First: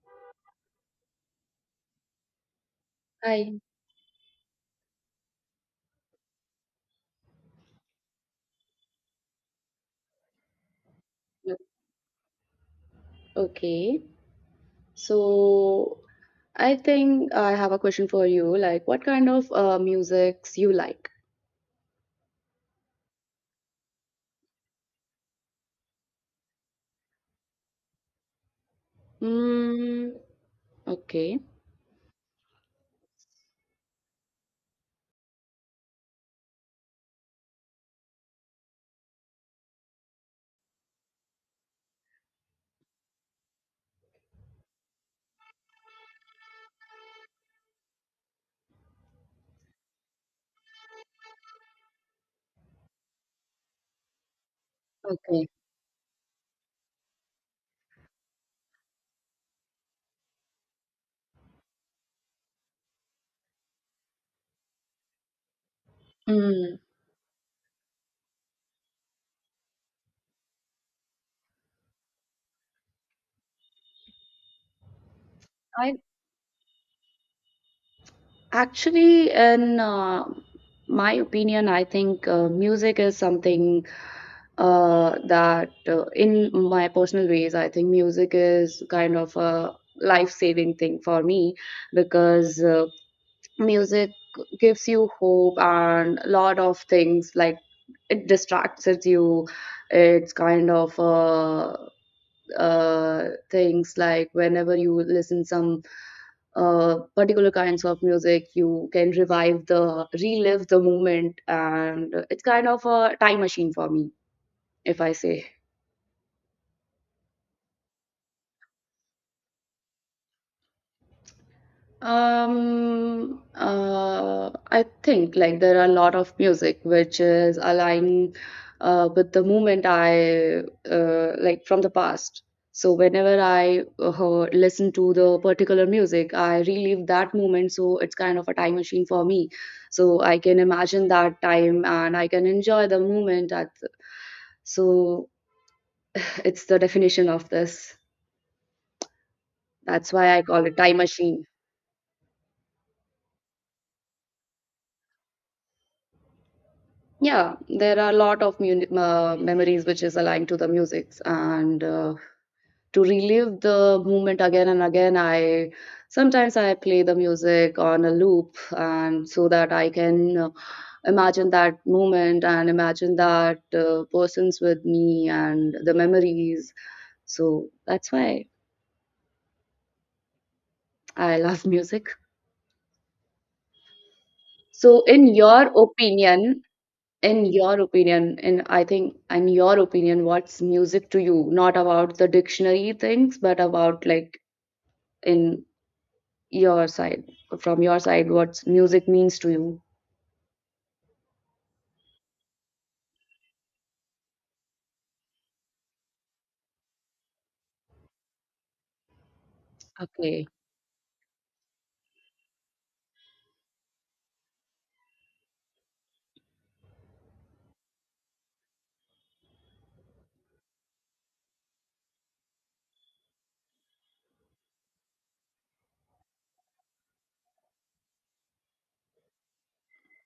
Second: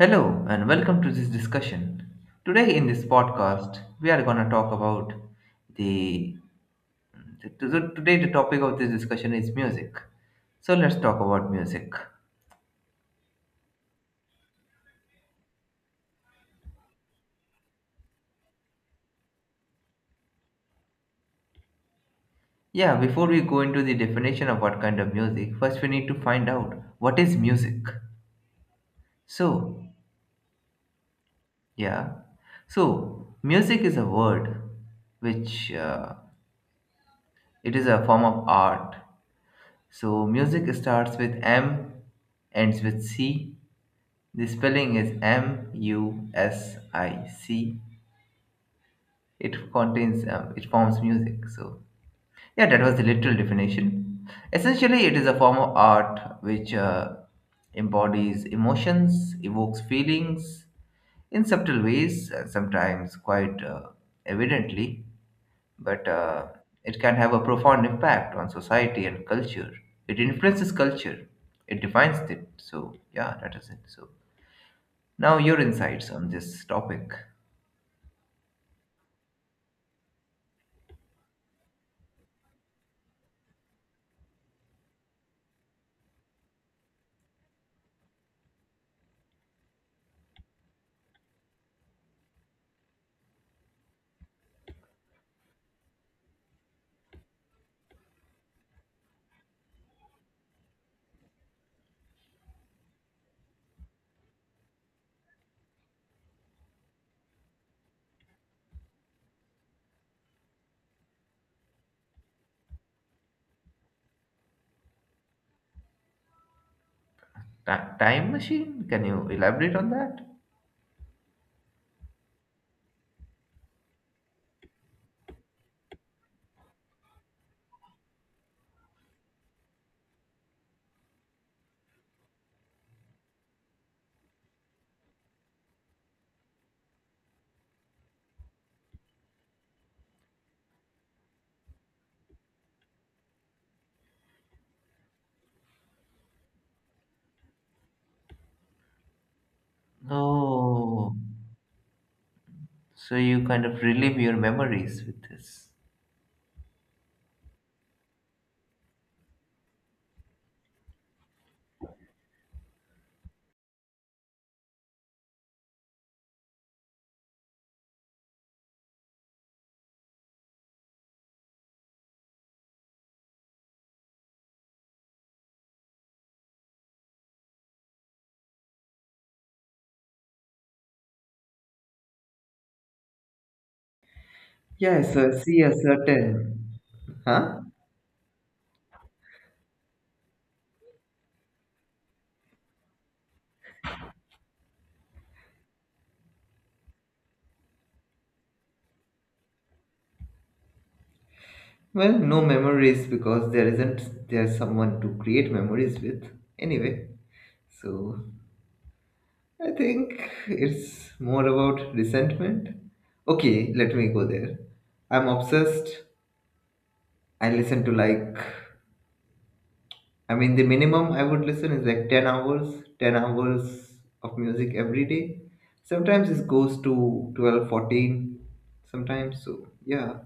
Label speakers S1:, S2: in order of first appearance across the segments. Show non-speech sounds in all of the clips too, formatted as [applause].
S1: Hello and welcome to this discussion. Today in this
S2: Hi.
S1: podcast, we are going to talk about the, the to- today the topic of this discussion is music. So let's talk about music.
S2: Okay. So I think I have a question for you. Like, what kind of musics you like?
S1: Yeah, before we go into the definition of what kind of music, first we need to find out what is music. So,
S2: Mm, okay.
S1: yeah. Music is a word which it is a form of art. So, music starts with M, ends with C. The spelling is MUSIC. It contains, it forms music. So, yeah, that was the literal definition. Essentially, it is a
S2: Okay.
S1: form of art which embodies emotions, evokes feelings in subtle ways, sometimes quite evidently, but
S2: Mm,
S1: it can have a profound impact on society and culture. It influences culture, it defines it. So, yeah, that is it. So, now, your
S2: I
S1: insights on this topic.
S2: actually, in my opinion, I think music is something in my personal ways, I think music is kind of a life-saving thing for me because music gives you hope and a lot of things like it distracts you. It's kind of things like whenever you listen some particular kinds of music you can revive the relive the moment, and it's kind of a time machine for me, if I say.
S1: Ti- time machine? Can you elaborate on that?
S2: I think like there are a lot of music which is aligned with the moment I like from the past. So whenever I listen to the particular music, I relive that moment. So it's kind of a time machine for me. So I can imagine that time and I can enjoy the moment. At so it's the definition of this. That's why I call it time
S1: Oh,
S2: machine.
S1: so you kind of relive your memories with this.
S2: Yeah, there are a lot of mun memories which is aligned to the music, and to relive the moment again and again, I sometimes I play the music on a loop, and so that I can imagine that moment and imagine that persons with me and the memories. So that's why I love [laughs] music. So,
S1: Yes,
S2: in
S1: see
S2: your
S1: a
S2: opinion,
S1: certain.
S2: in
S1: Huh?
S2: your opinion in I think in your opinion what's music to you? Not about the dictionary things, but about like in your side, from your side, what's music means to you?
S1: Well, no memories because there isn't there someone to create memories with. Anyway, so I think
S2: Okay.
S1: it's more about resentment. Okay, let me go there. I'm obsessed. I listen to like I mean, the minimum I would listen is like 10 hours, 10 hours of music every day. Sometimes it goes to 12, 14 sometimes. So, yeah,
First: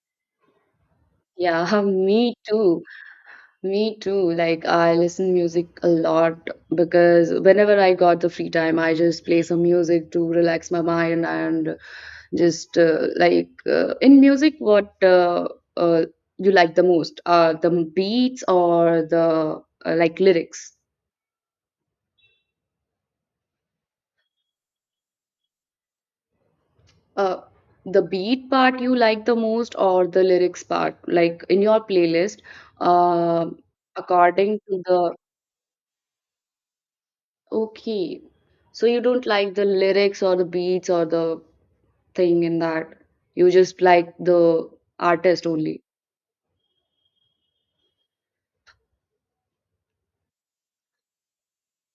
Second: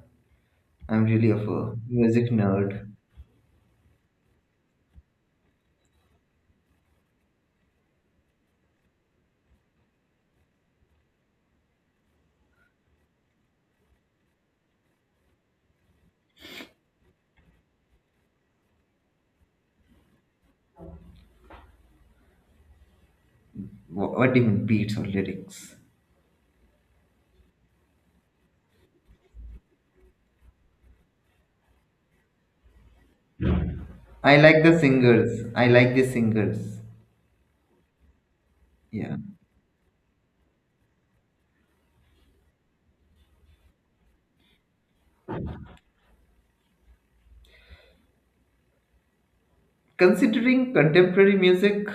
S1: I'm really of
S2: Yeah,
S1: a
S2: [laughs]
S1: music
S2: me too,
S1: nerd.
S2: like I listen music a lot because whenever I got the free time I just play some music to relax my mind. And just in music, what uh, you like the most? The beats or the like lyrics?
S1: Wha- What do you mean, beats or lyrics?
S2: Uh, the beat part you like the most, or the lyrics part? Like in your playlist, uh,
S1: I
S2: according
S1: like the
S2: to the.
S1: singers. I like the singers.
S2: Okay. So you
S1: Yeah.
S2: don't like the lyrics or the beats or the thing in that. You just like the artist only.
S1: Considering contemporary music,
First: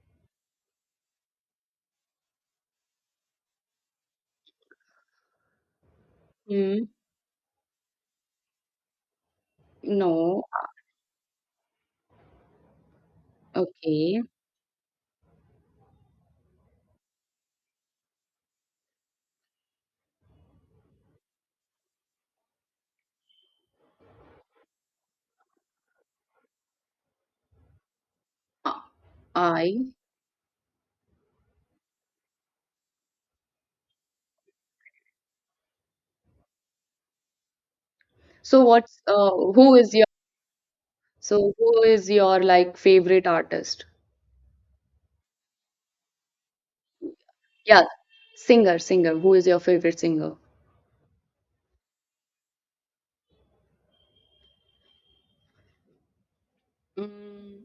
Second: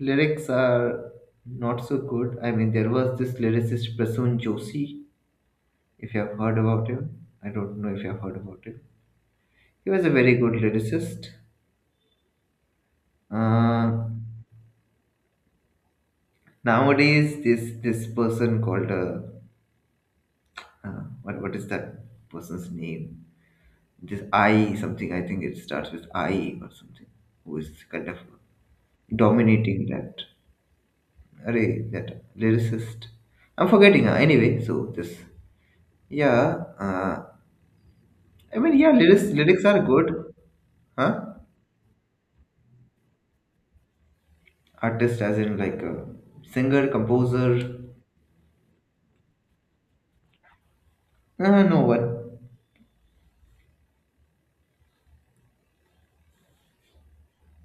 S1: lyrics are not so good. I mean, there was this lyricist Prasoon Joshi, if you have heard
S2: Hmm.
S1: about him. I don't know if you have heard about him. He was a very
S2: No.
S1: good
S2: uh,
S1: lyricist. Uh,
S2: Okay.
S1: Nowadays, this person called what is that person's name? This I something. I think it starts with I or something. Who is kind of
S2: Uh,
S1: dominating
S2: I
S1: that array that lyricist? I'm forgetting. Anyway, so this yeah. I
S2: So
S1: mean yeah,
S2: what's
S1: lyrics lyrics
S2: who
S1: are
S2: is your
S1: good. Huh?
S2: so who is your like favorite artist?
S1: Artist as in like a singer composer.
S2: Yeah, singer. Who is your favorite singer?
S1: No one.
S2: Mm,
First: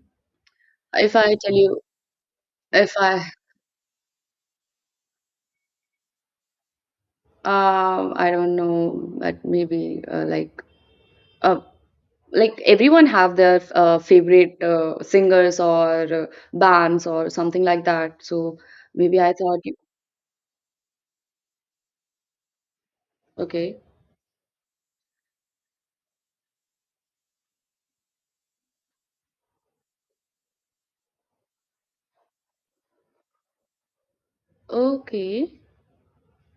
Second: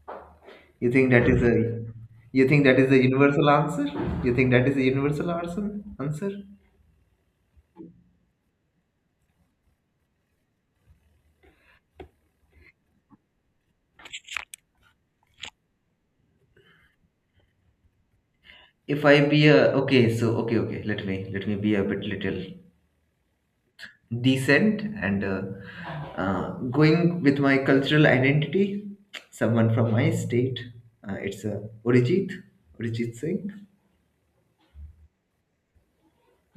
S1: You think
S2: if
S1: that
S2: I
S1: is
S2: tell you,
S1: a you think that is
S2: if
S1: a
S2: I
S1: universal answer? You think that is a universal answer? Answer?
S2: I don't know, but maybe uh like everyone have their favorite singers or bands or something like that. So
S1: If
S2: maybe
S1: I
S2: I
S1: be
S2: thought
S1: a
S2: you.
S1: okay, so okay. Let me be a bit little
S2: Okay,
S1: decent and uh, going with my cultural identity. Someone from my state. It's a Orijit Singh.
S2: okay,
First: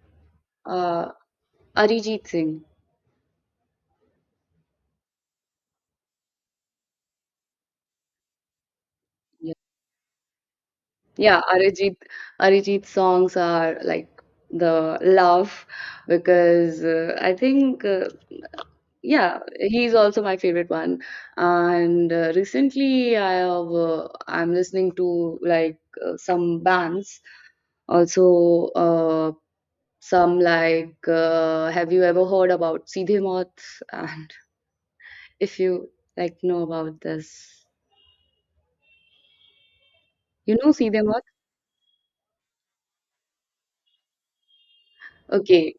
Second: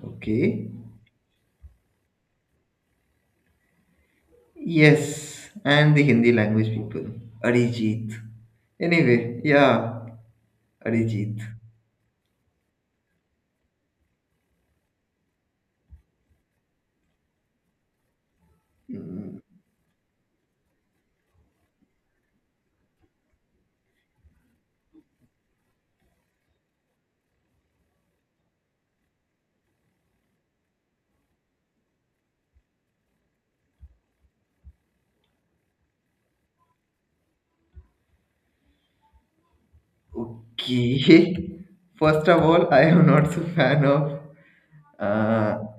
S1: Okay.
S2: uh, Arijit Singh.
S1: Yes, and the Hindi language people. Arijit. Anyway, yeah, Arijit.
S2: Yeah, Arijit songs are like the love, because I think yeah, he's also my favorite one. And recently, I'm listening to like some bands, also some like have you ever heard about Seedhe Mauth? And [laughs] if you like know about this, you know Seedhe Mauth?
S1: Okay. [laughs] First of all, I am not so fan of uh,
S2: Okay,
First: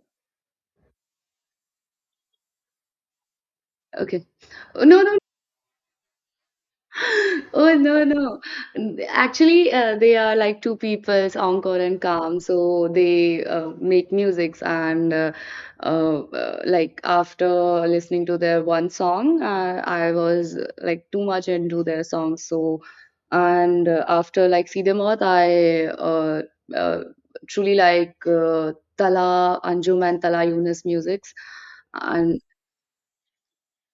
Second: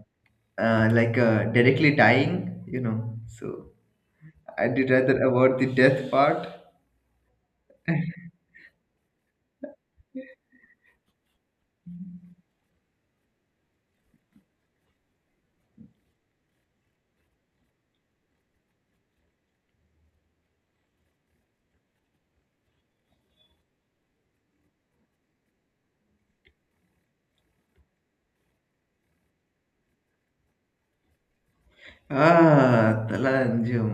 S1: like directly dying, you know. So
S2: okay.
S1: I did
S2: No,
S1: rather about the death part.
S2: Oh, no, no. Actually, they are like two people, Angkor and Kam. So they make musics, and like after listening to their one song, I was like too much into their songs. So and after like Siddhamath, I uh, truly like Tala Anjum and Tala Yunus musics. And
S1: Ah, Talanjum.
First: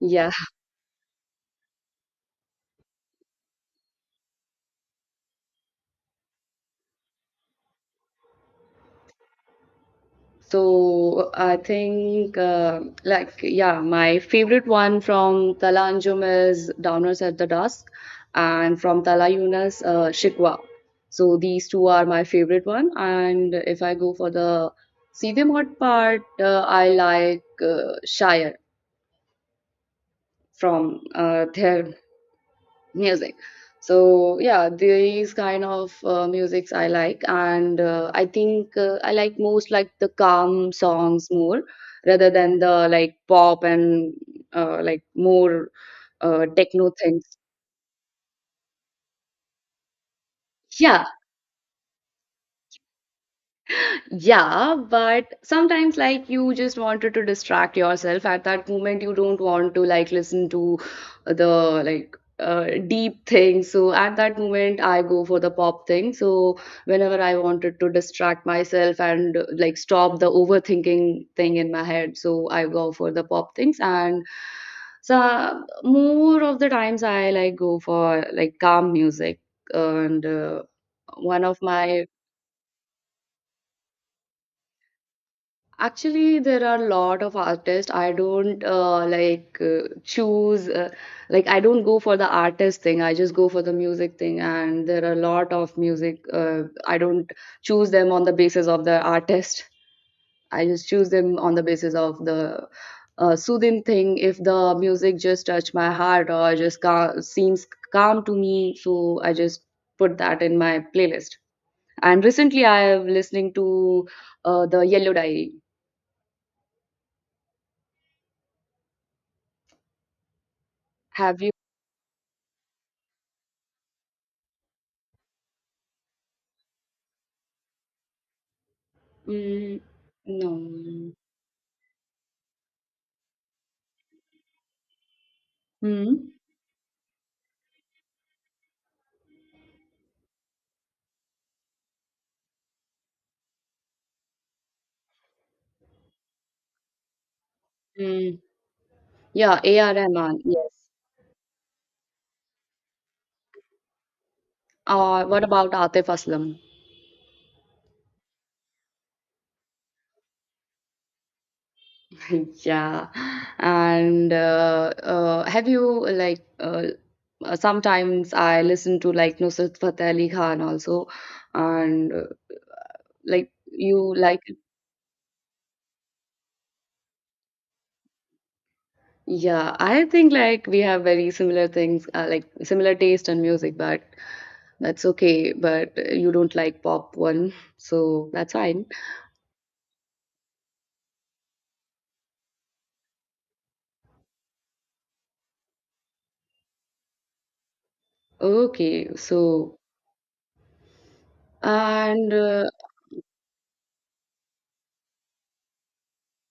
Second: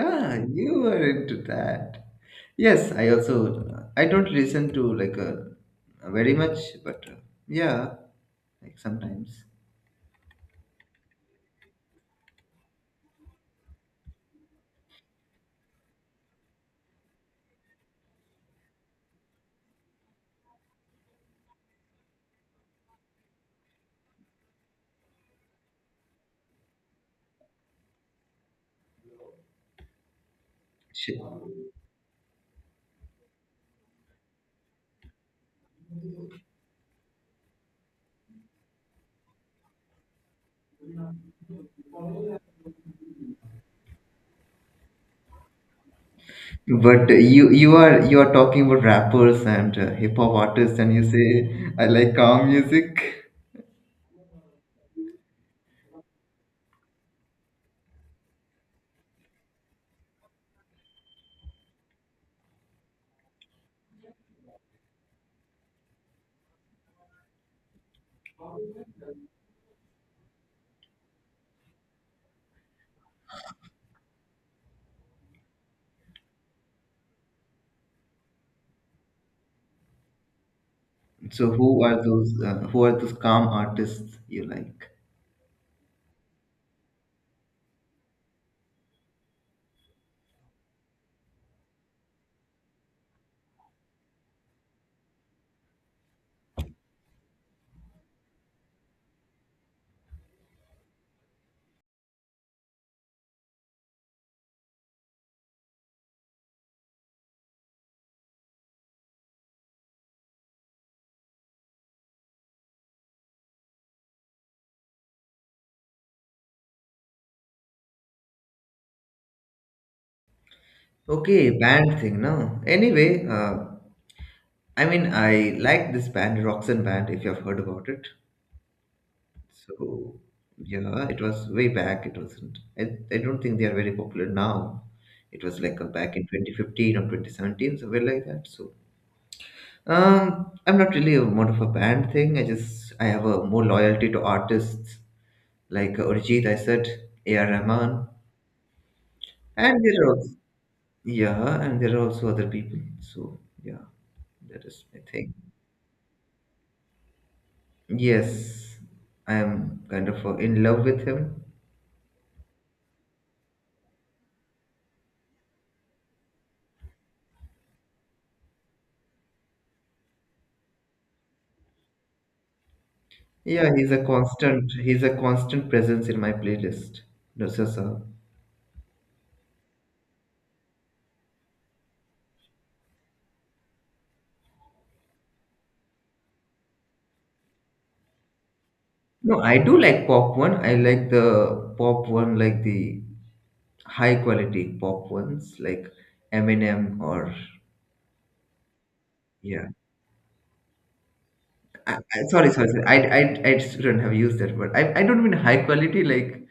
S2: yeah.
S1: you were into that. Yes, I also I don't listen to like very much, but yeah, like sometimes.
S2: So I think, yeah, my favorite one from Tala Anjum is Downers at the Dusk, and from Tala Yunus, Shikwa. So these two are my favorite one. And if I go for the Sidhe Mod part, I like Shire from
S1: Sh-
S2: their music. So yeah, these kind of musics I like, and I like most like the calm songs more rather than the like pop and like more techno
S1: But
S2: things.
S1: you are you are talking about rappers and hip hop artists, and you
S2: Yeah.
S1: say I like calm music.
S2: Yeah, but sometimes like you just wanted to distract yourself at that moment. You don't want to like listen to the like deep thing. So at that moment, I go for the pop thing. So whenever I wanted to distract myself and like stop the overthinking thing in my head, so I go for the pop things. And so more of the times, I like go for like calm music and. One
S1: So
S2: of my.
S1: who are those calm artists you like?
S2: Actually, there are a lot of artists. I don't choose, like, I don't go for the artist thing. I just go for the music thing. And there are a lot of music. I don't choose them on the basis of the artist. I just choose them on the basis of the soothing thing. If the music just touch my heart or just seems calm to me, so I just put that in my playlist. And recently, I have listening to the Yellow Diary. Have
S1: Okay,
S2: you?
S1: band thing, no. Anyway, I mean I like this band, Roxanne Band, if you have heard about it.
S2: Mm,
S1: So
S2: no.
S1: yeah, it was way back. It wasn't. I don't think they are very popular now. It was like back in
S2: Hmm.
S1: 2015 or 2017, somewhere like that. So I'm not really a more of a band thing. I just I have a more loyalty to artists like Urjit, I said, A.R. Rahman,
S2: Mm, yeah,
S1: and
S2: A.R.
S1: there are also,
S2: Rahman, yes.
S1: yeah, and there are also other people. So yeah, that is my thing.
S2: What about Atif Aslam?
S1: Yes, I am kind of in love with him.
S2: [laughs] Yeah. And have you like sometimes I listen to like Nusrat Fateh Ali Khan also, and like
S1: Yeah, he's a
S2: you like.
S1: constant. He's a constant presence in my playlist. No, sir, sir.
S2: Yeah, I think like we have very similar things, like similar taste in music, but that's okay. But you don't like pop one, so that's fine.
S1: No, I do like pop one. I like the pop one, like the high quality pop ones like Eminem or
S2: Okay,
S1: yeah.
S2: so and
S1: Sorry, sorry, sorry. I shouldn't have used that word. I don't mean high quality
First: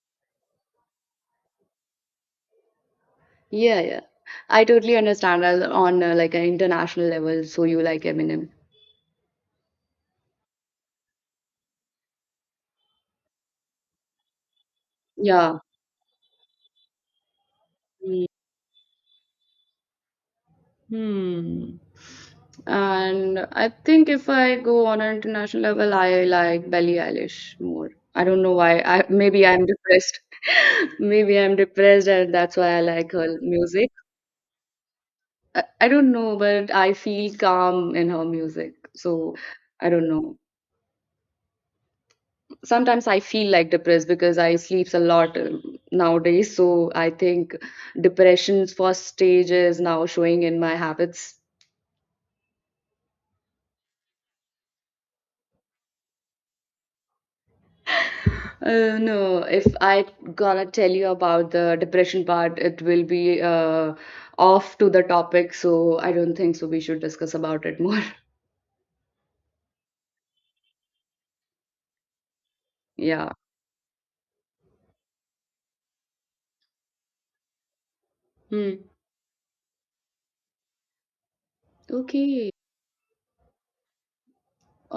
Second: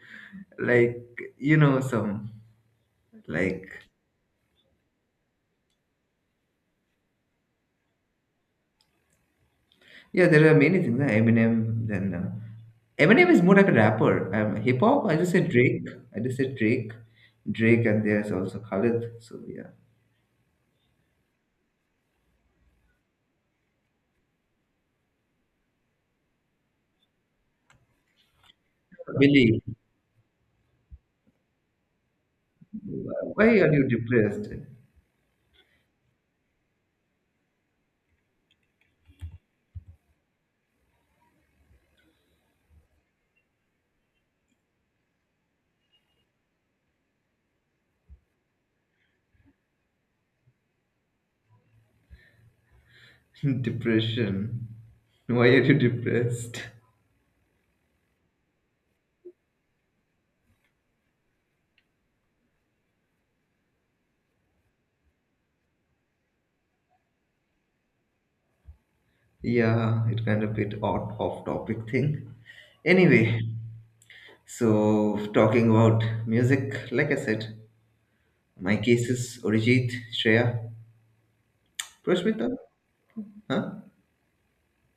S1: like you know some like
S2: yeah, yeah. I totally understand that on like an international level, so you like Eminem.
S1: yeah. There are many things. Eminem then Eminem is more like a rapper. Hip hop. I just said
S2: Yeah.
S1: Drake. I just said Drake. Drake and
S2: Mm.
S1: there's also Khalid. So yeah.
S2: Hmm. And I think if I go on an international level, I like Billie Eilish more. I don't know why. I maybe
S1: Billy,
S2: I'm depressed. [laughs] Maybe I'm depressed, and that's why I like her
S1: why are you
S2: music.
S1: depressed?
S2: I don't know, but I feel calm in her music. So I don't know. Sometimes I feel like depressed because I sleeps a lot, nowadays, so I think depression's first stage is now showing in my habits.
S1: [laughs] Depression. Why are you depressed?
S2: No, if I gonna tell you about the depression part it will be off to the topic, so I don't think so we should discuss about it more.
S1: Yeah, it kind of bit odd off topic thing.
S2: [laughs] Yeah.
S1: Anyway, so talking about music, like I said, my
S2: Hmm.
S1: case is Arijit, Shreya, Prashmita,
S2: Okay.
S1: huh?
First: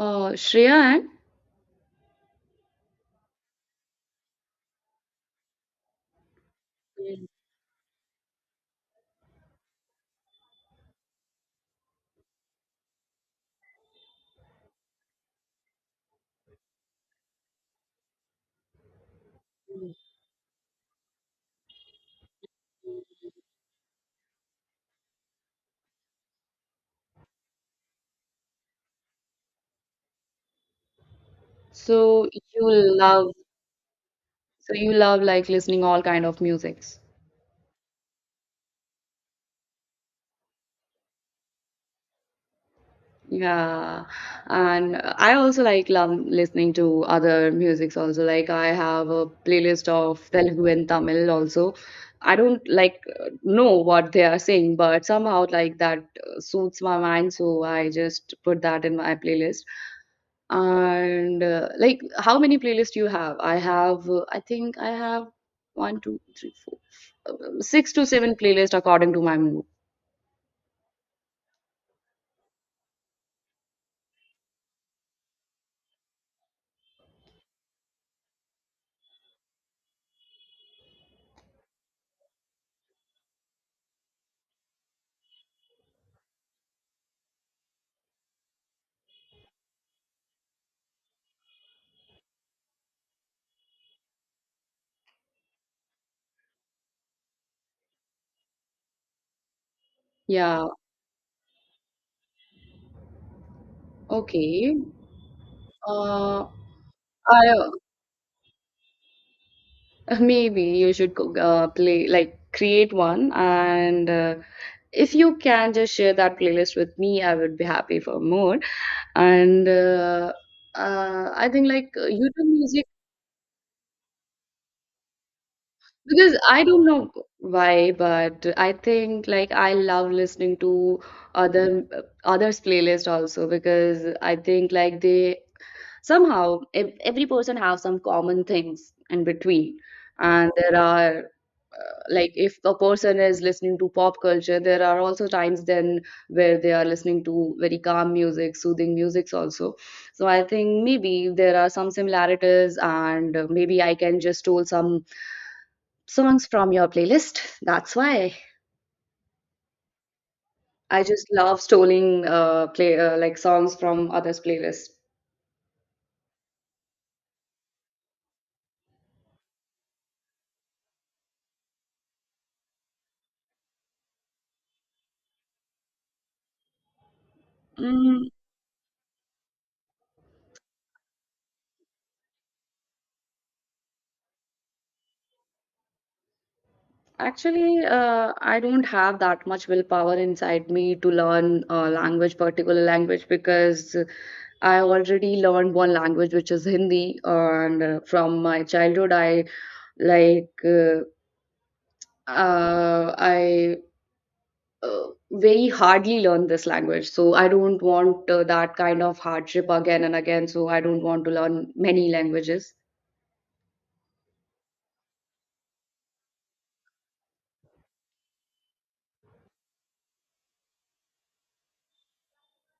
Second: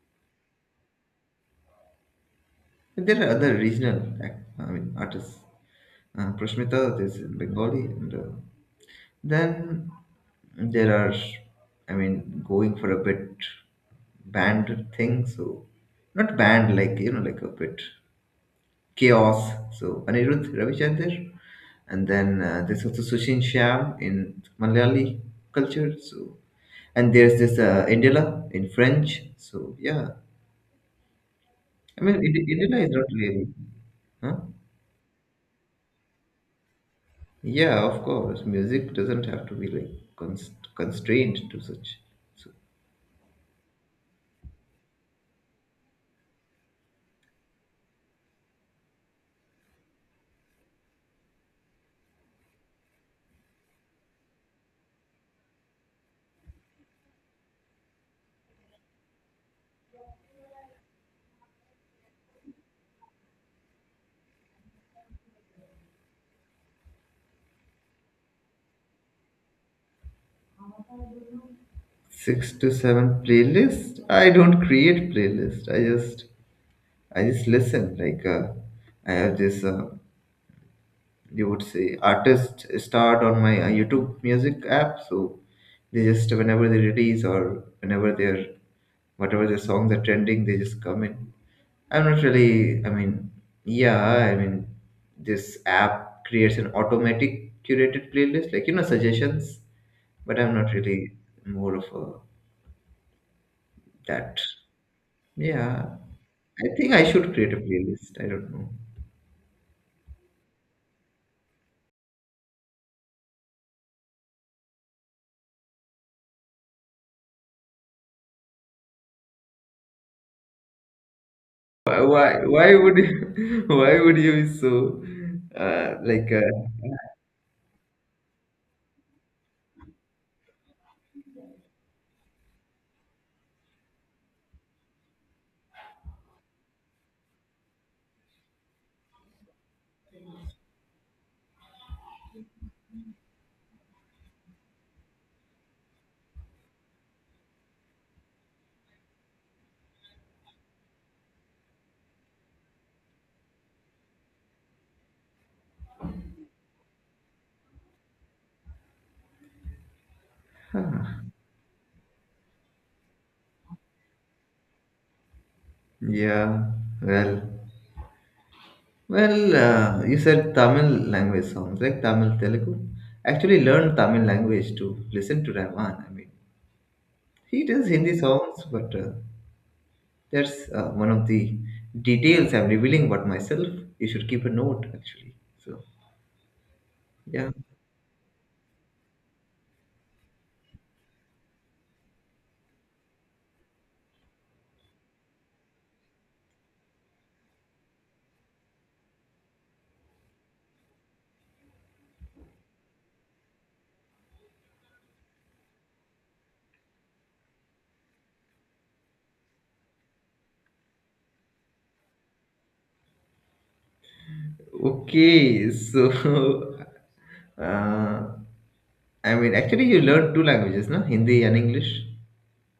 S2: Shreya.
S1: And there are other regional, ac- I mean, artists. Prashmita, there's
S2: And
S1: in Bengali, and then there are, I mean, going for a bit band thing. So, not band like you know, like a bit. Chaos. So Anirudh Ravichander, and then there's also Sushin Sham in Malayali culture. So and there's this Indila in French. So yeah, I mean
S2: so
S1: Ind- Indila is
S2: you
S1: not
S2: love,
S1: really, huh?
S2: so you love like listening all kind of music?
S1: Yeah, of course, music doesn't have to be like const- constrained to such. So
S2: Yeah, and I also like love listening to other musics also. Like I have a playlist of Telugu and Tamil also. I don't like know what they are saying, but somehow like that suits my mind, so I just put that in my playlist. And how many playlists you have? I have, I think I have one, two, three, four, six to seven playlists according to my mood.
S1: six to seven playlist. I don't create playlist. I just listen. Like I have this. You would say artists start on my YouTube music app. So they just whenever they release or whenever they're whatever their songs are trending, they just come in. I'm not really. I mean, yeah. I mean, this app creates an automatic curated playlist, like you know suggestions. But I'm
S2: Yeah,
S1: not really more of a that.
S2: okay.
S1: Yeah,
S2: Uh,
S1: I think I should create a
S2: I
S1: playlist. I don't know.
S2: [laughs] Maybe you should co- play like create one, and if you can just share that playlist with me, I would be happy for more. And I think like YouTube
S1: Why
S2: music,
S1: would you, [laughs] why would you be so like
S2: because I don't know why, but I think like I love listening to other others' playlist also, because I think like they somehow every person have some common things in between, and there are like if a person is listening to pop culture there are also times then where they are listening to very calm music, soothing musics also. So I think maybe there are some similarities, and maybe I can just stole some songs from your playlist, that's why I just love stealing play like songs from others playlists.
S1: yeah, well, well, you said Tamil language songs like Tamil Telugu actually learned Tamil language to listen to Rahman. I mean he does Hindi songs but that's one of the details I'm revealing about myself. You should keep a note actually. So yeah,
S2: Actually, I don't have that much willpower inside me to learn a language, particular language, because I already learned one language, which is Hindi, and from my childhood, I like I uh, very hardly learned this language. So I don't want that kind of hardship again and again. So I don't want to learn many languages.
S1: okay, so [laughs] uh, I mean actually you learned two languages, no, Hindi and English.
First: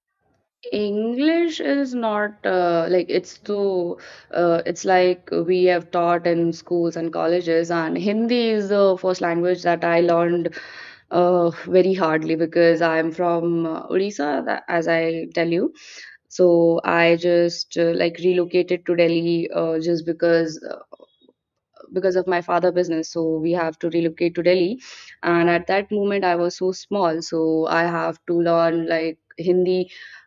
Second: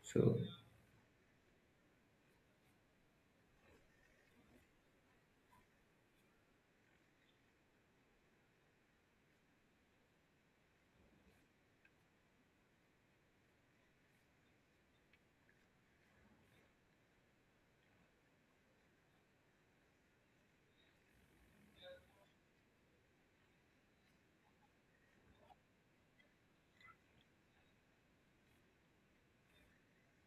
S1: So, so
S2: English is not like it's too it's like we have taught in schools and colleges, and Hindi is the first language that I learned very hardly, because I'm from Odisha, as I tell you. So I just like relocated to Delhi, just because of my father business, so we have to relocate to Delhi. And at that moment I was so small, so I have to learn like Hindi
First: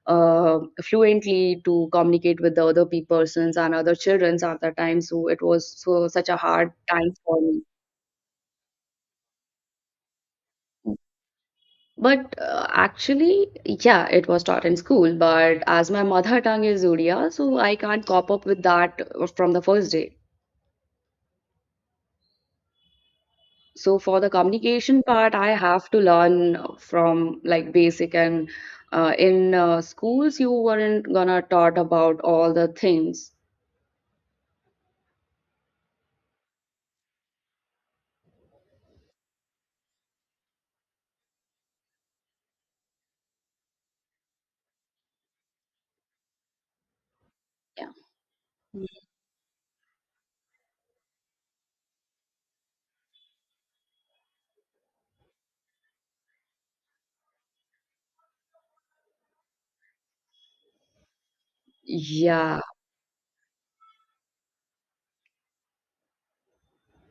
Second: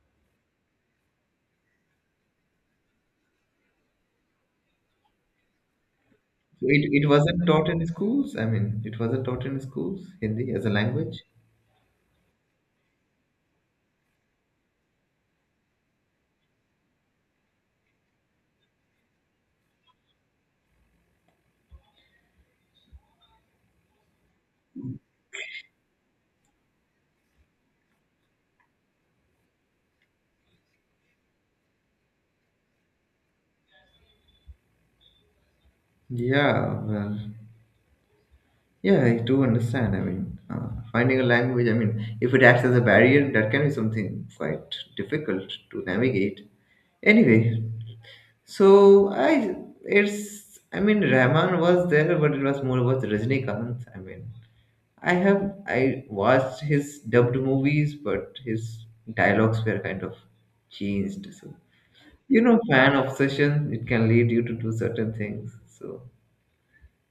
S2: uh, fluently to communicate with the other persons and other children at that time. So it was so such a hard
S1: it, it
S2: time for
S1: wasn't
S2: me.
S1: taught in schools. I mean, it wasn't taught in schools, Hindi as a language.
S2: But actually, yeah, it was taught in school. But as my mother tongue is Odia, so I can't cop up with that from the first day. So for the communication part, I have to learn from like basic, and in schools you weren't gonna taught about all the things.
S1: Yeah, well, yeah, I do understand. I mean, finding a language, I mean, if it acts as a barrier, that can be something quite difficult to navigate. Anyway,
S2: Yeah.
S1: so I, it's, I mean, Rahman was there, but it was more about Rajinikanth. I mean, I have, I watched his dubbed movies, but his dialogues were kind of changed. So you know
S2: Yeah,
S1: fan obsession it can lead you to do certain things. So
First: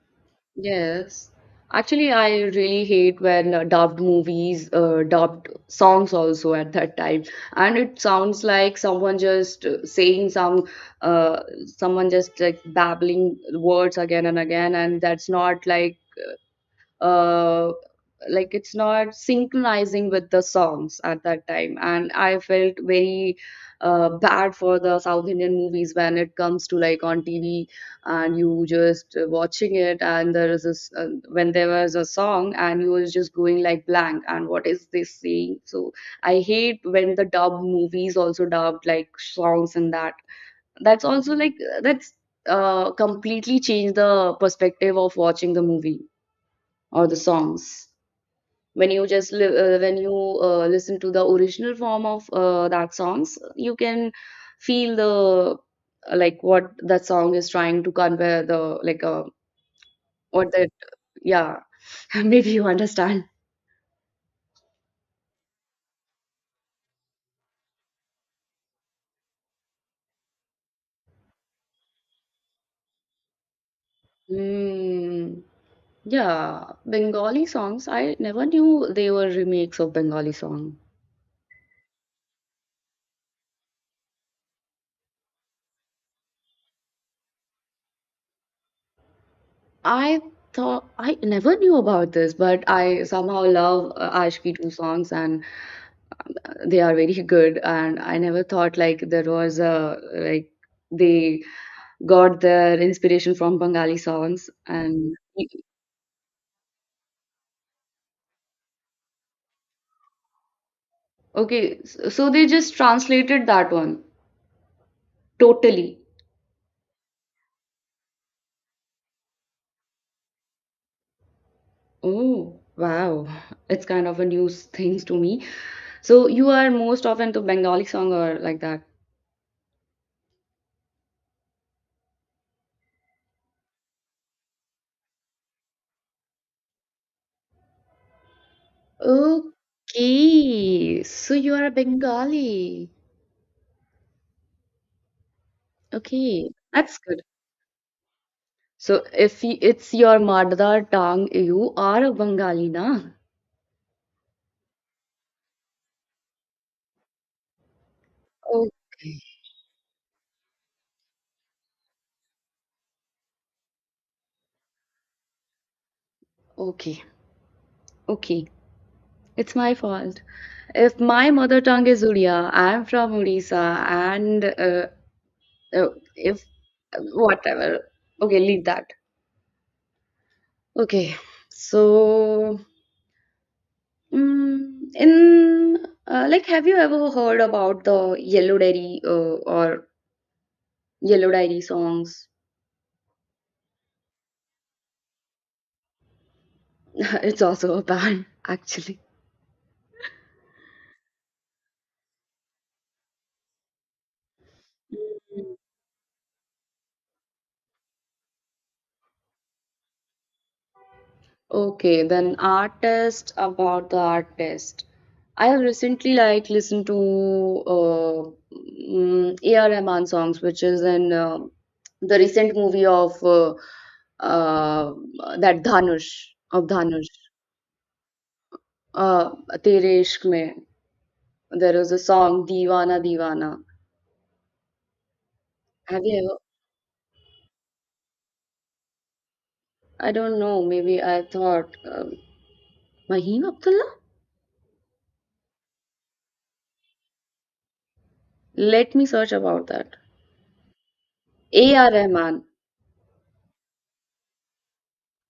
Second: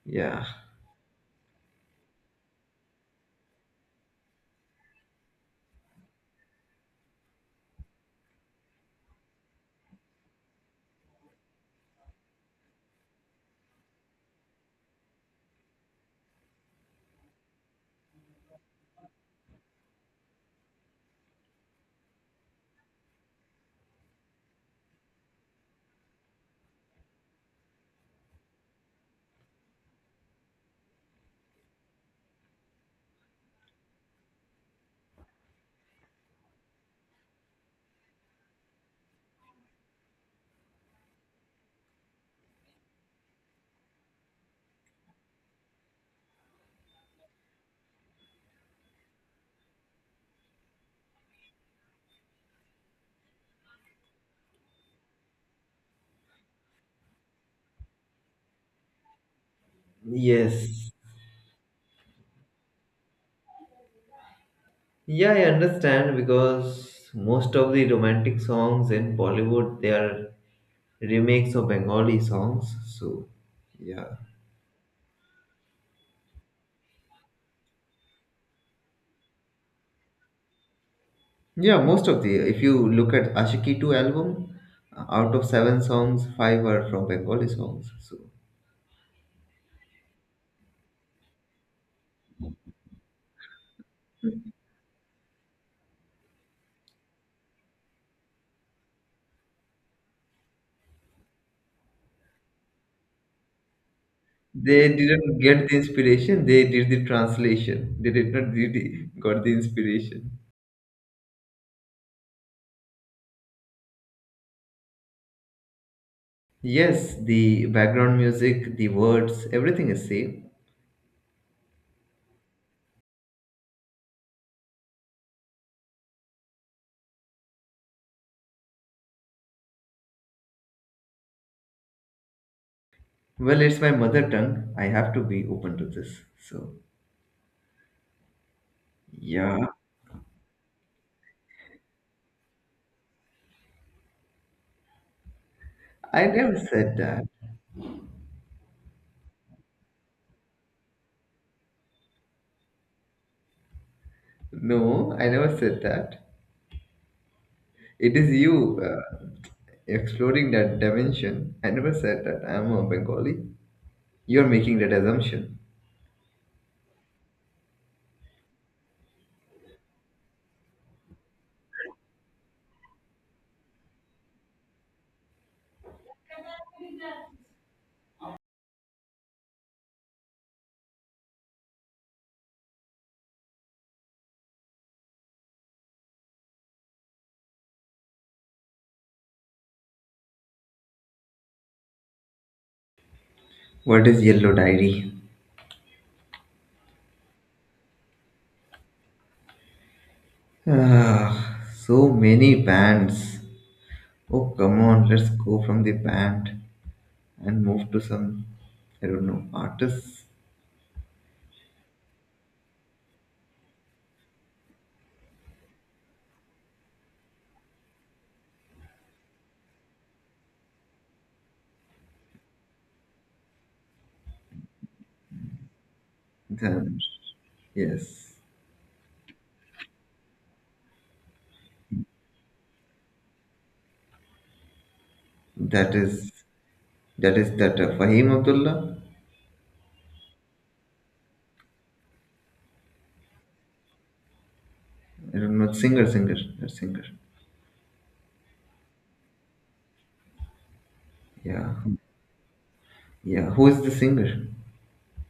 S1: yeah,
S2: yes. Actually, I really hate when dubbed movies, dubbed songs also at that time, and it sounds like someone just saying some, uh, someone just like babbling words again and again, and that's not like uh like it's not synchronizing with the songs at that time. And I felt very bad for the South Indian movies when it comes to like on TV, and you just watching it. And there is this when there was a song and you was just going like blank and what is this saying. So I hate when the dub movies also dubbed like songs, and that's also like that's completely changed the perspective of watching the movie or the songs. When you just when you listen to the original form of that songs, you can feel the like what that song is trying to convey. The like what that,
S1: yes,
S2: yeah. [laughs] Maybe you understand.
S1: yeah, I understand because most of the romantic songs in Bollywood they are remakes of Bengali songs. So yeah,
S2: mm, yeah, Bengali songs I never knew they were remakes of Bengali song.
S1: yeah, most of the if you look at Ashiki 2 album out of seven songs five are from Bengali songs. So
S2: I thought I never knew about this, but I somehow love ashki 2 songs. And they are very good, and I never thought like there was a like they got their inspiration from Bengali songs.
S1: they
S2: And
S1: didn't get the inspiration, they did the translation, they did not really got the inspiration.
S2: okay, so they just translated that one totally.
S1: Yes, the background music, the words, everything is same.
S2: Oh, wow. It's kind of a new things to me. So you are most often to Bengali song or like that.
S1: Well, it's my mother tongue. I have to be open to this. So, yeah,
S2: Okay, so you are a Bengali.
S1: I
S2: Okay,
S1: never said
S2: that's good.
S1: that.
S2: So if it's your mother tongue, you are a Bengali, na?
S1: No, I never said that. It is you
S2: Okay,
S1: exploring that dimension. I never said that. I'm a Bengali. You're making that assumption.
S2: okay, okay. It's my fault. If my mother tongue is Odia, I'm from Odisha, and uh, if whatever. Okay, leave that. Okay, so in like, have you ever heard about the Yellow Diary or Yellow Diary songs?
S1: What is Yellow Diary?
S2: [laughs] It's also a band, actually.
S1: Ah, so many bands. Oh, come on, let's
S2: Mm.
S1: go from the band and move to some, I don't know, artists.
S2: Okay, then artist about the artist. I have recently like listened to A.R. Rahman songs, which is in the recent movie of uh, that Dhanush of
S1: Then,
S2: Dhanush.
S1: yes,
S2: Uh, Tere Ishq Mein. There was a song Divana Divana.
S1: that
S2: Have
S1: is
S2: you
S1: that is that Fahim Abdullah.
S2: ever? I don't know. Maybe I thought Mahim Abdullah.
S1: I don't know singer, singer, that singer.
S2: Let me search about that.
S1: Yeah,
S2: A.R. Rahman.
S1: yeah. Who is the singer?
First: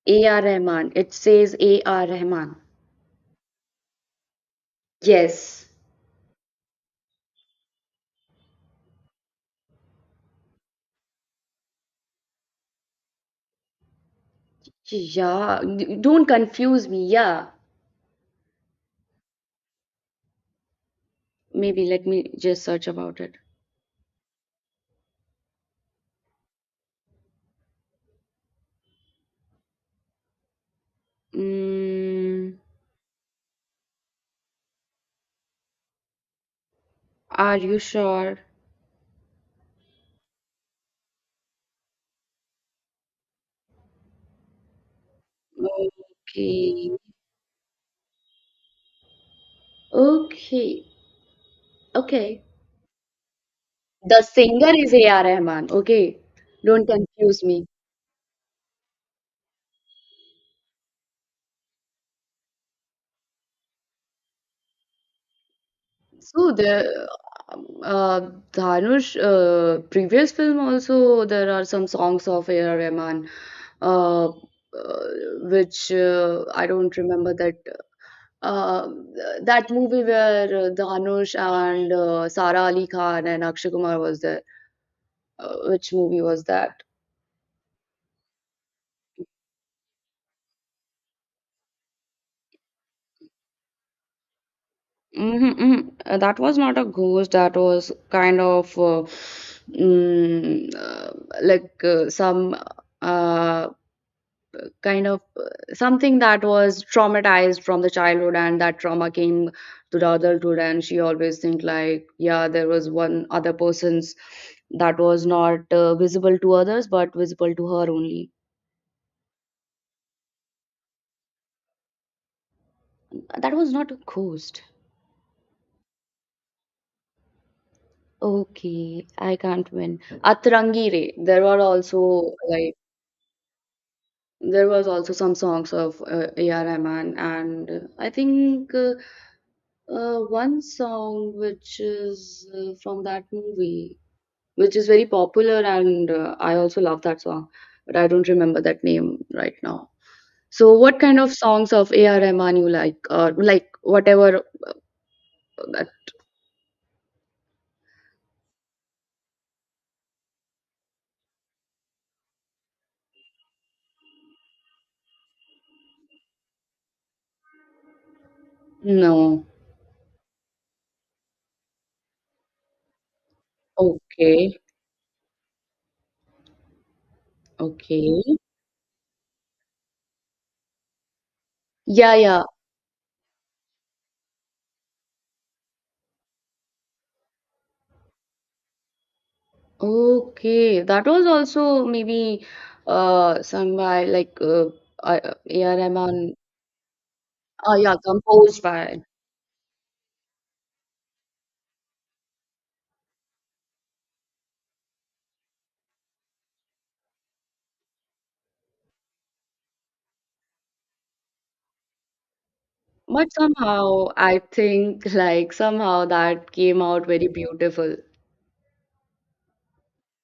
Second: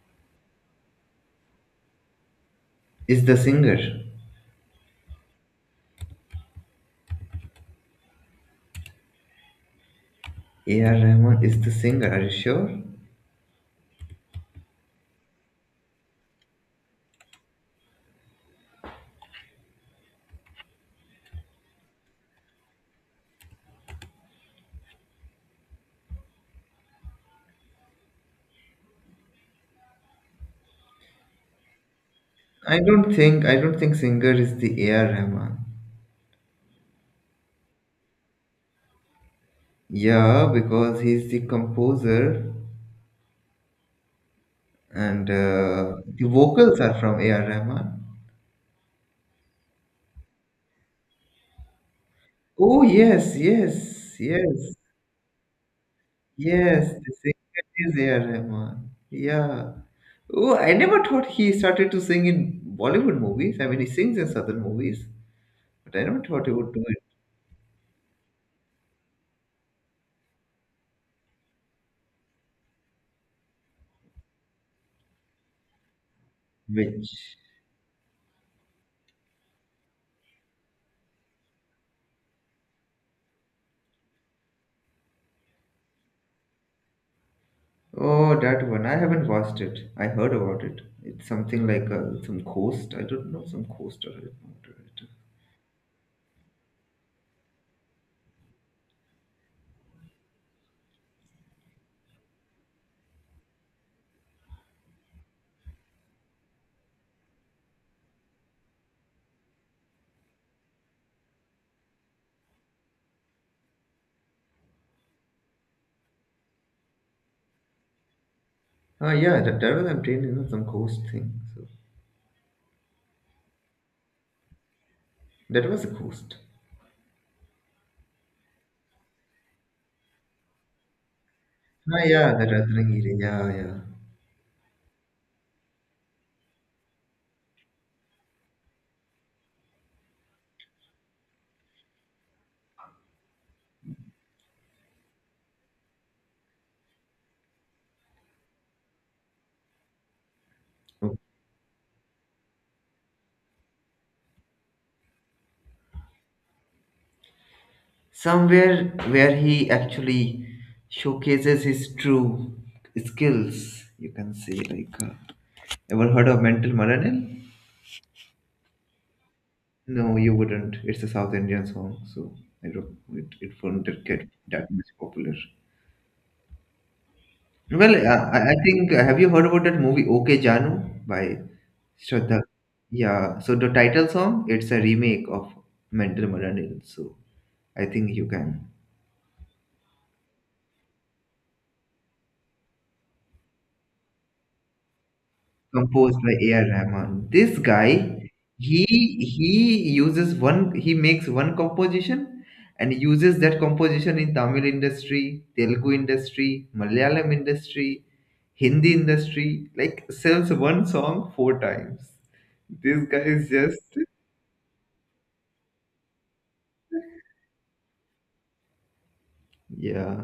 S2: A.R. Rahman. It says A.R. Rahman.
S1: Is the singer
S2: Yes.
S1: A.R. Rahman? Is the singer? Are you sure?
S2: Yeah. Don't confuse me. Yeah. Maybe let me just search about it. Mm,
S1: I don't think singer is the A.R. Rahman.
S2: are you sure?
S1: Yeah, because he's the composer and the vocals
S2: Okay.
S1: are from A.R. Rahman.
S2: Okay. Okay.
S1: Oh yes, yes,
S2: The singer
S1: yes.
S2: is A.R. Rahman. Okay. Don't
S1: Yes, the
S2: confuse
S1: singer
S2: me.
S1: is A. R. Rahman. Yeah. Oh, I never thought he started to sing in Bollywood movies. I mean, he sings in Southern movies, but I never thought
S2: So
S1: he would do it.
S2: the uh, Dhanush previous film also there are some songs of A.R. Rahman, uh, uh, which I don't
S1: Which?
S2: remember uh, that movie where Dhanush and Sara Ali Khan and Akshay Kumar was there. Which movie was that?
S1: Oh, that one. I haven't watched it. I heard about it. It's something like some coast. I don't know, some coast or it.
S2: Mm-hmm, mm-hmm. That was not a ghost. That was kind of mm, uh, like some uh, kind of something that was traumatized from the childhood, and that trauma came to the adulthood, and she always think like yeah there was one other person's that was not visible to others but visible to her only.
S1: Ah, yeah, that, that was I'm trained in some coast thing. So
S2: That was not a ghost.
S1: that was a coast.
S2: Okay, I can't win. Atrangi Re. There were also
S1: Ah, yeah, the
S2: like
S1: Ratnagiri. Yeah,
S2: there was also some songs of A.R. Rahman. And I think one song which is from that movie which is very popular, and I also love that song, but I don't remember that name right now. So what
S1: yeah,
S2: kind of songs of A.R. Rahman you like? Or like whatever that,
S1: somewhere where he actually showcases his true skills. You can say, like, ever heard of Mental Maranil?
S2: no.
S1: No, you wouldn't. It's a South Indian song, so I don't, it won't get
S2: Okay.
S1: that much popular. Well,
S2: Okay.
S1: I think, have you heard about that movie OK Janu by
S2: Yeah,
S1: Shraddha?
S2: yeah.
S1: Yeah, so the title song, it's a remake of Mental Maranil, so I think you can.
S2: Okay. That was also maybe sung by like A.R.
S1: Composed by
S2: Rahman.
S1: A.R. Rahman. This
S2: Yeah,
S1: guy,
S2: composed
S1: he
S2: by.
S1: he uses one, he makes one composition and uses that composition in Tamil industry, Telugu industry, Malayalam industry, Hindi industry. Like sells one song four times. This guy
S2: But
S1: is just
S2: somehow I think [laughs] like somehow that came out very beautiful.
S1: yeah.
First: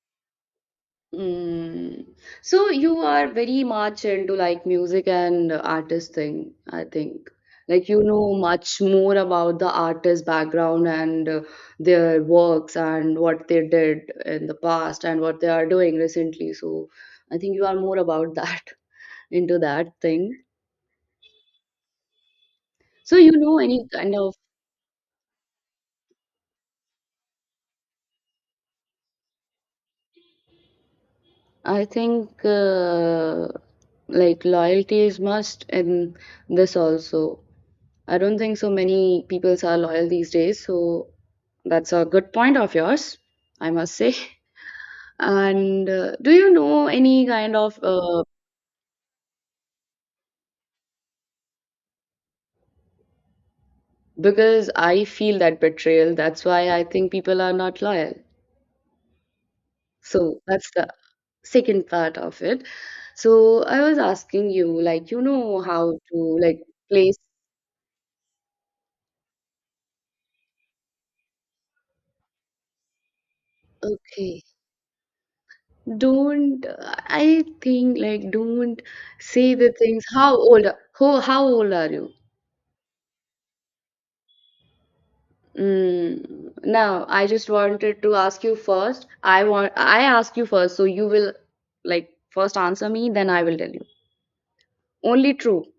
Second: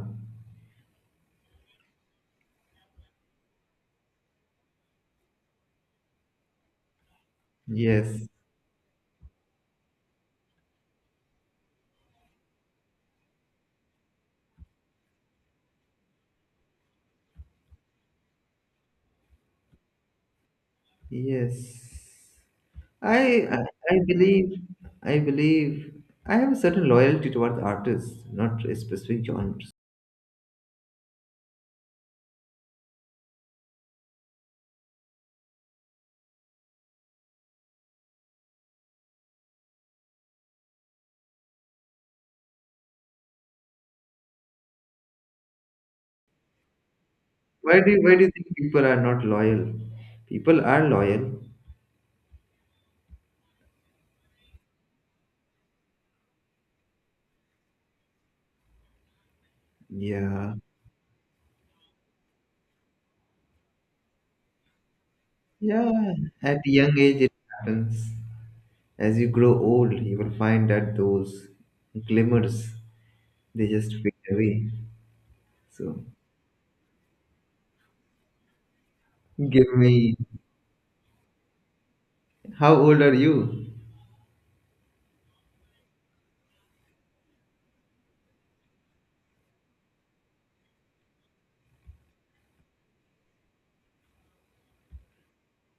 S2: Mm. So you are very much into like music and artist thing, I think. Like you
S1: Yes.
S2: know much more about the artist background and their works and what they did in the past and what they are doing recently. So I think you are more about that [laughs] into that thing.
S1: Yes.
S2: So
S1: I
S2: you
S1: I
S2: know any
S1: I
S2: kind of
S1: believe I believe I have a certain loyalty towards artists, not a specific genre.
S2: I think like loyalty is must in this also. I don't think so many peoples are loyal these days. So that's a good point of yours, I must say. [laughs] And do you know any kind of
S1: Why do you think people are not loyal? People are loyal.
S2: because I feel that betrayal, that's why I think people are not loyal. So
S1: Yeah.
S2: that's the second part of it. So I was asking you, like, you know how
S1: Yeah.
S2: to
S1: At
S2: like
S1: young
S2: place.
S1: age it happens. As you grow old, you will find that those glimmers they just fade
S2: Okay.
S1: away. So
S2: Don't, I think, like, don't say
S1: give
S2: the things.
S1: me
S2: How old are you?
S1: how old are you?
S2: No, I just wanted to ask you first. I ask you first, so you will like first answer me, then I will tell you. Only true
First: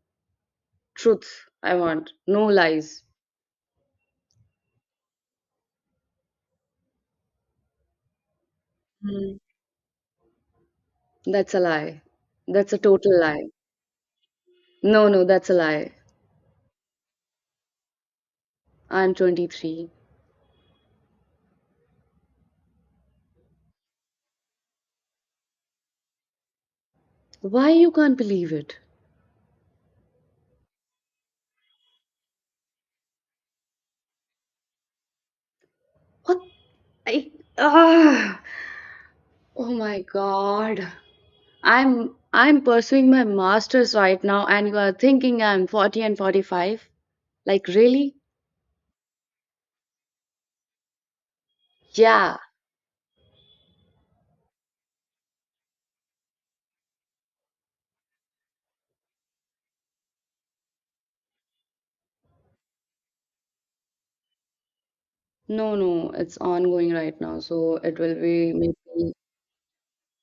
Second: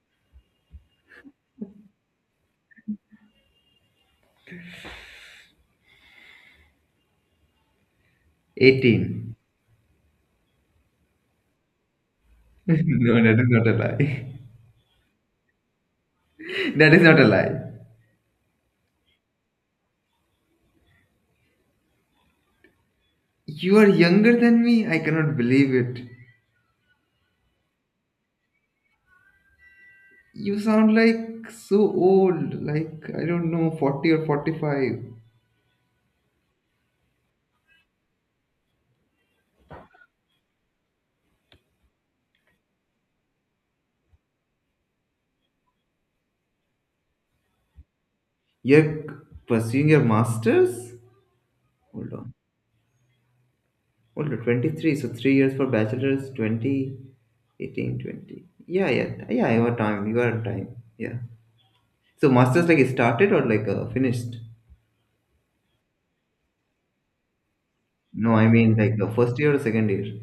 S2: truth I want. No lies.
S1: 18.
S2: Hmm. That's a lie.
S1: [laughs]
S2: That's a
S1: No,
S2: total
S1: that is
S2: lie.
S1: not a lie.
S2: No, no, that's a lie.
S1: [laughs] That is not a lie.
S2: I'm 23.
S1: You are younger than me. I cannot believe it.
S2: Why you can't believe it?
S1: You sound like so old, like I don't know, 40 or 45.
S2: What? I ah. Oh my God. I'm pursuing my master's right now, and you are thinking I'm 40 and 45? Like really?
S1: You're pursuing your master's? Hold on.
S2: Yeah,
S1: Hold on. 23. So 3 years for bachelor's, 20 18, 20. Yeah, yeah. Yeah, you are time. You are time. Yeah. So master's like started or like finished?
S2: no, no, it's ongoing right now, so it will
S1: No, I
S2: be
S1: mean like the
S2: maybe
S1: first year or second year.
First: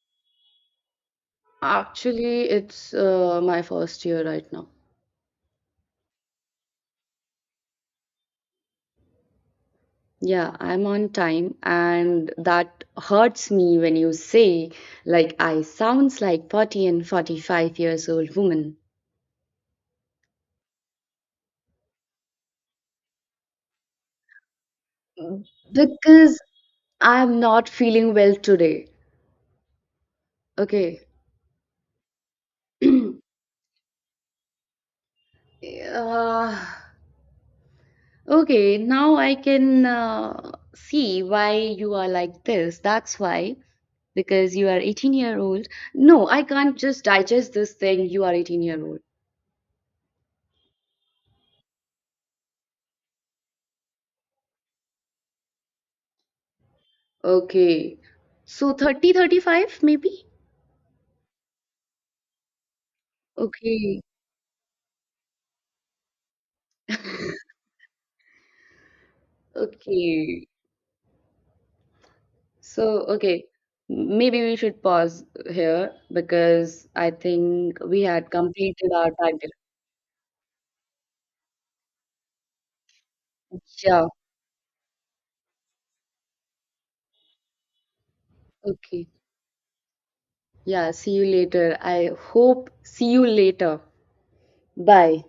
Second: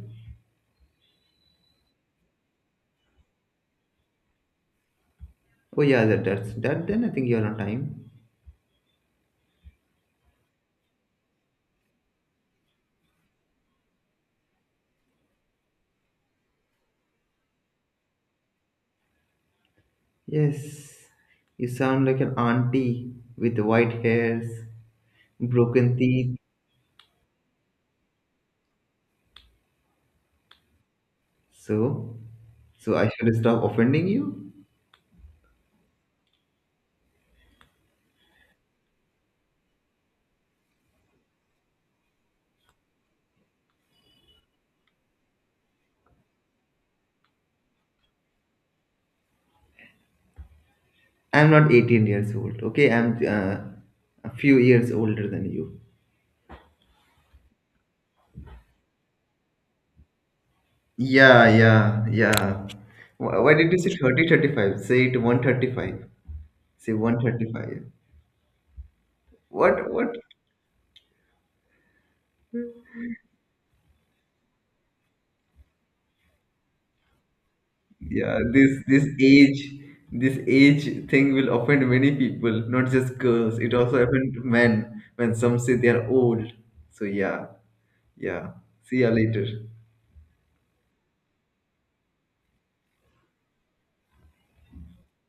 S2: actually it's my first year right now.
S1: Oh yeah, that, that's that. Then I think you're on time.
S2: Yeah, I'm on time, and that hurts me when you say like I sounds like 40 and 45 years old woman
S1: Yes. You sound like an auntie with white hairs, broken teeth.
S2: because I'm not feeling well today. Okay.
S1: So, so I should
S2: [clears throat]
S1: stop offending you?
S2: Uh, okay, now I can see why you are like this. That's why because you are 18-year old. No, I can't just digest this thing. You are 18-year old.
S1: I'm not 18 years old. Okay, I'm a few years older than you.
S2: Okay, so 30, 35, maybe.
S1: Yeah, yeah, yeah. Wh- Why did you say
S2: Okay,
S1: 35? Say it 135. Say 135. What, what?
S2: okay, so okay, maybe we should pause here because I think we had
S1: Yeah, this
S2: completed
S1: this
S2: our time period.
S1: age, this age thing will offend many people, not just girls. It also
S2: Yeah.
S1: offends men when some say they are old. So yeah, yeah. See
S2: Okay,
S1: ya later.
S2: yeah, see you later, I hope. See you later. Bye.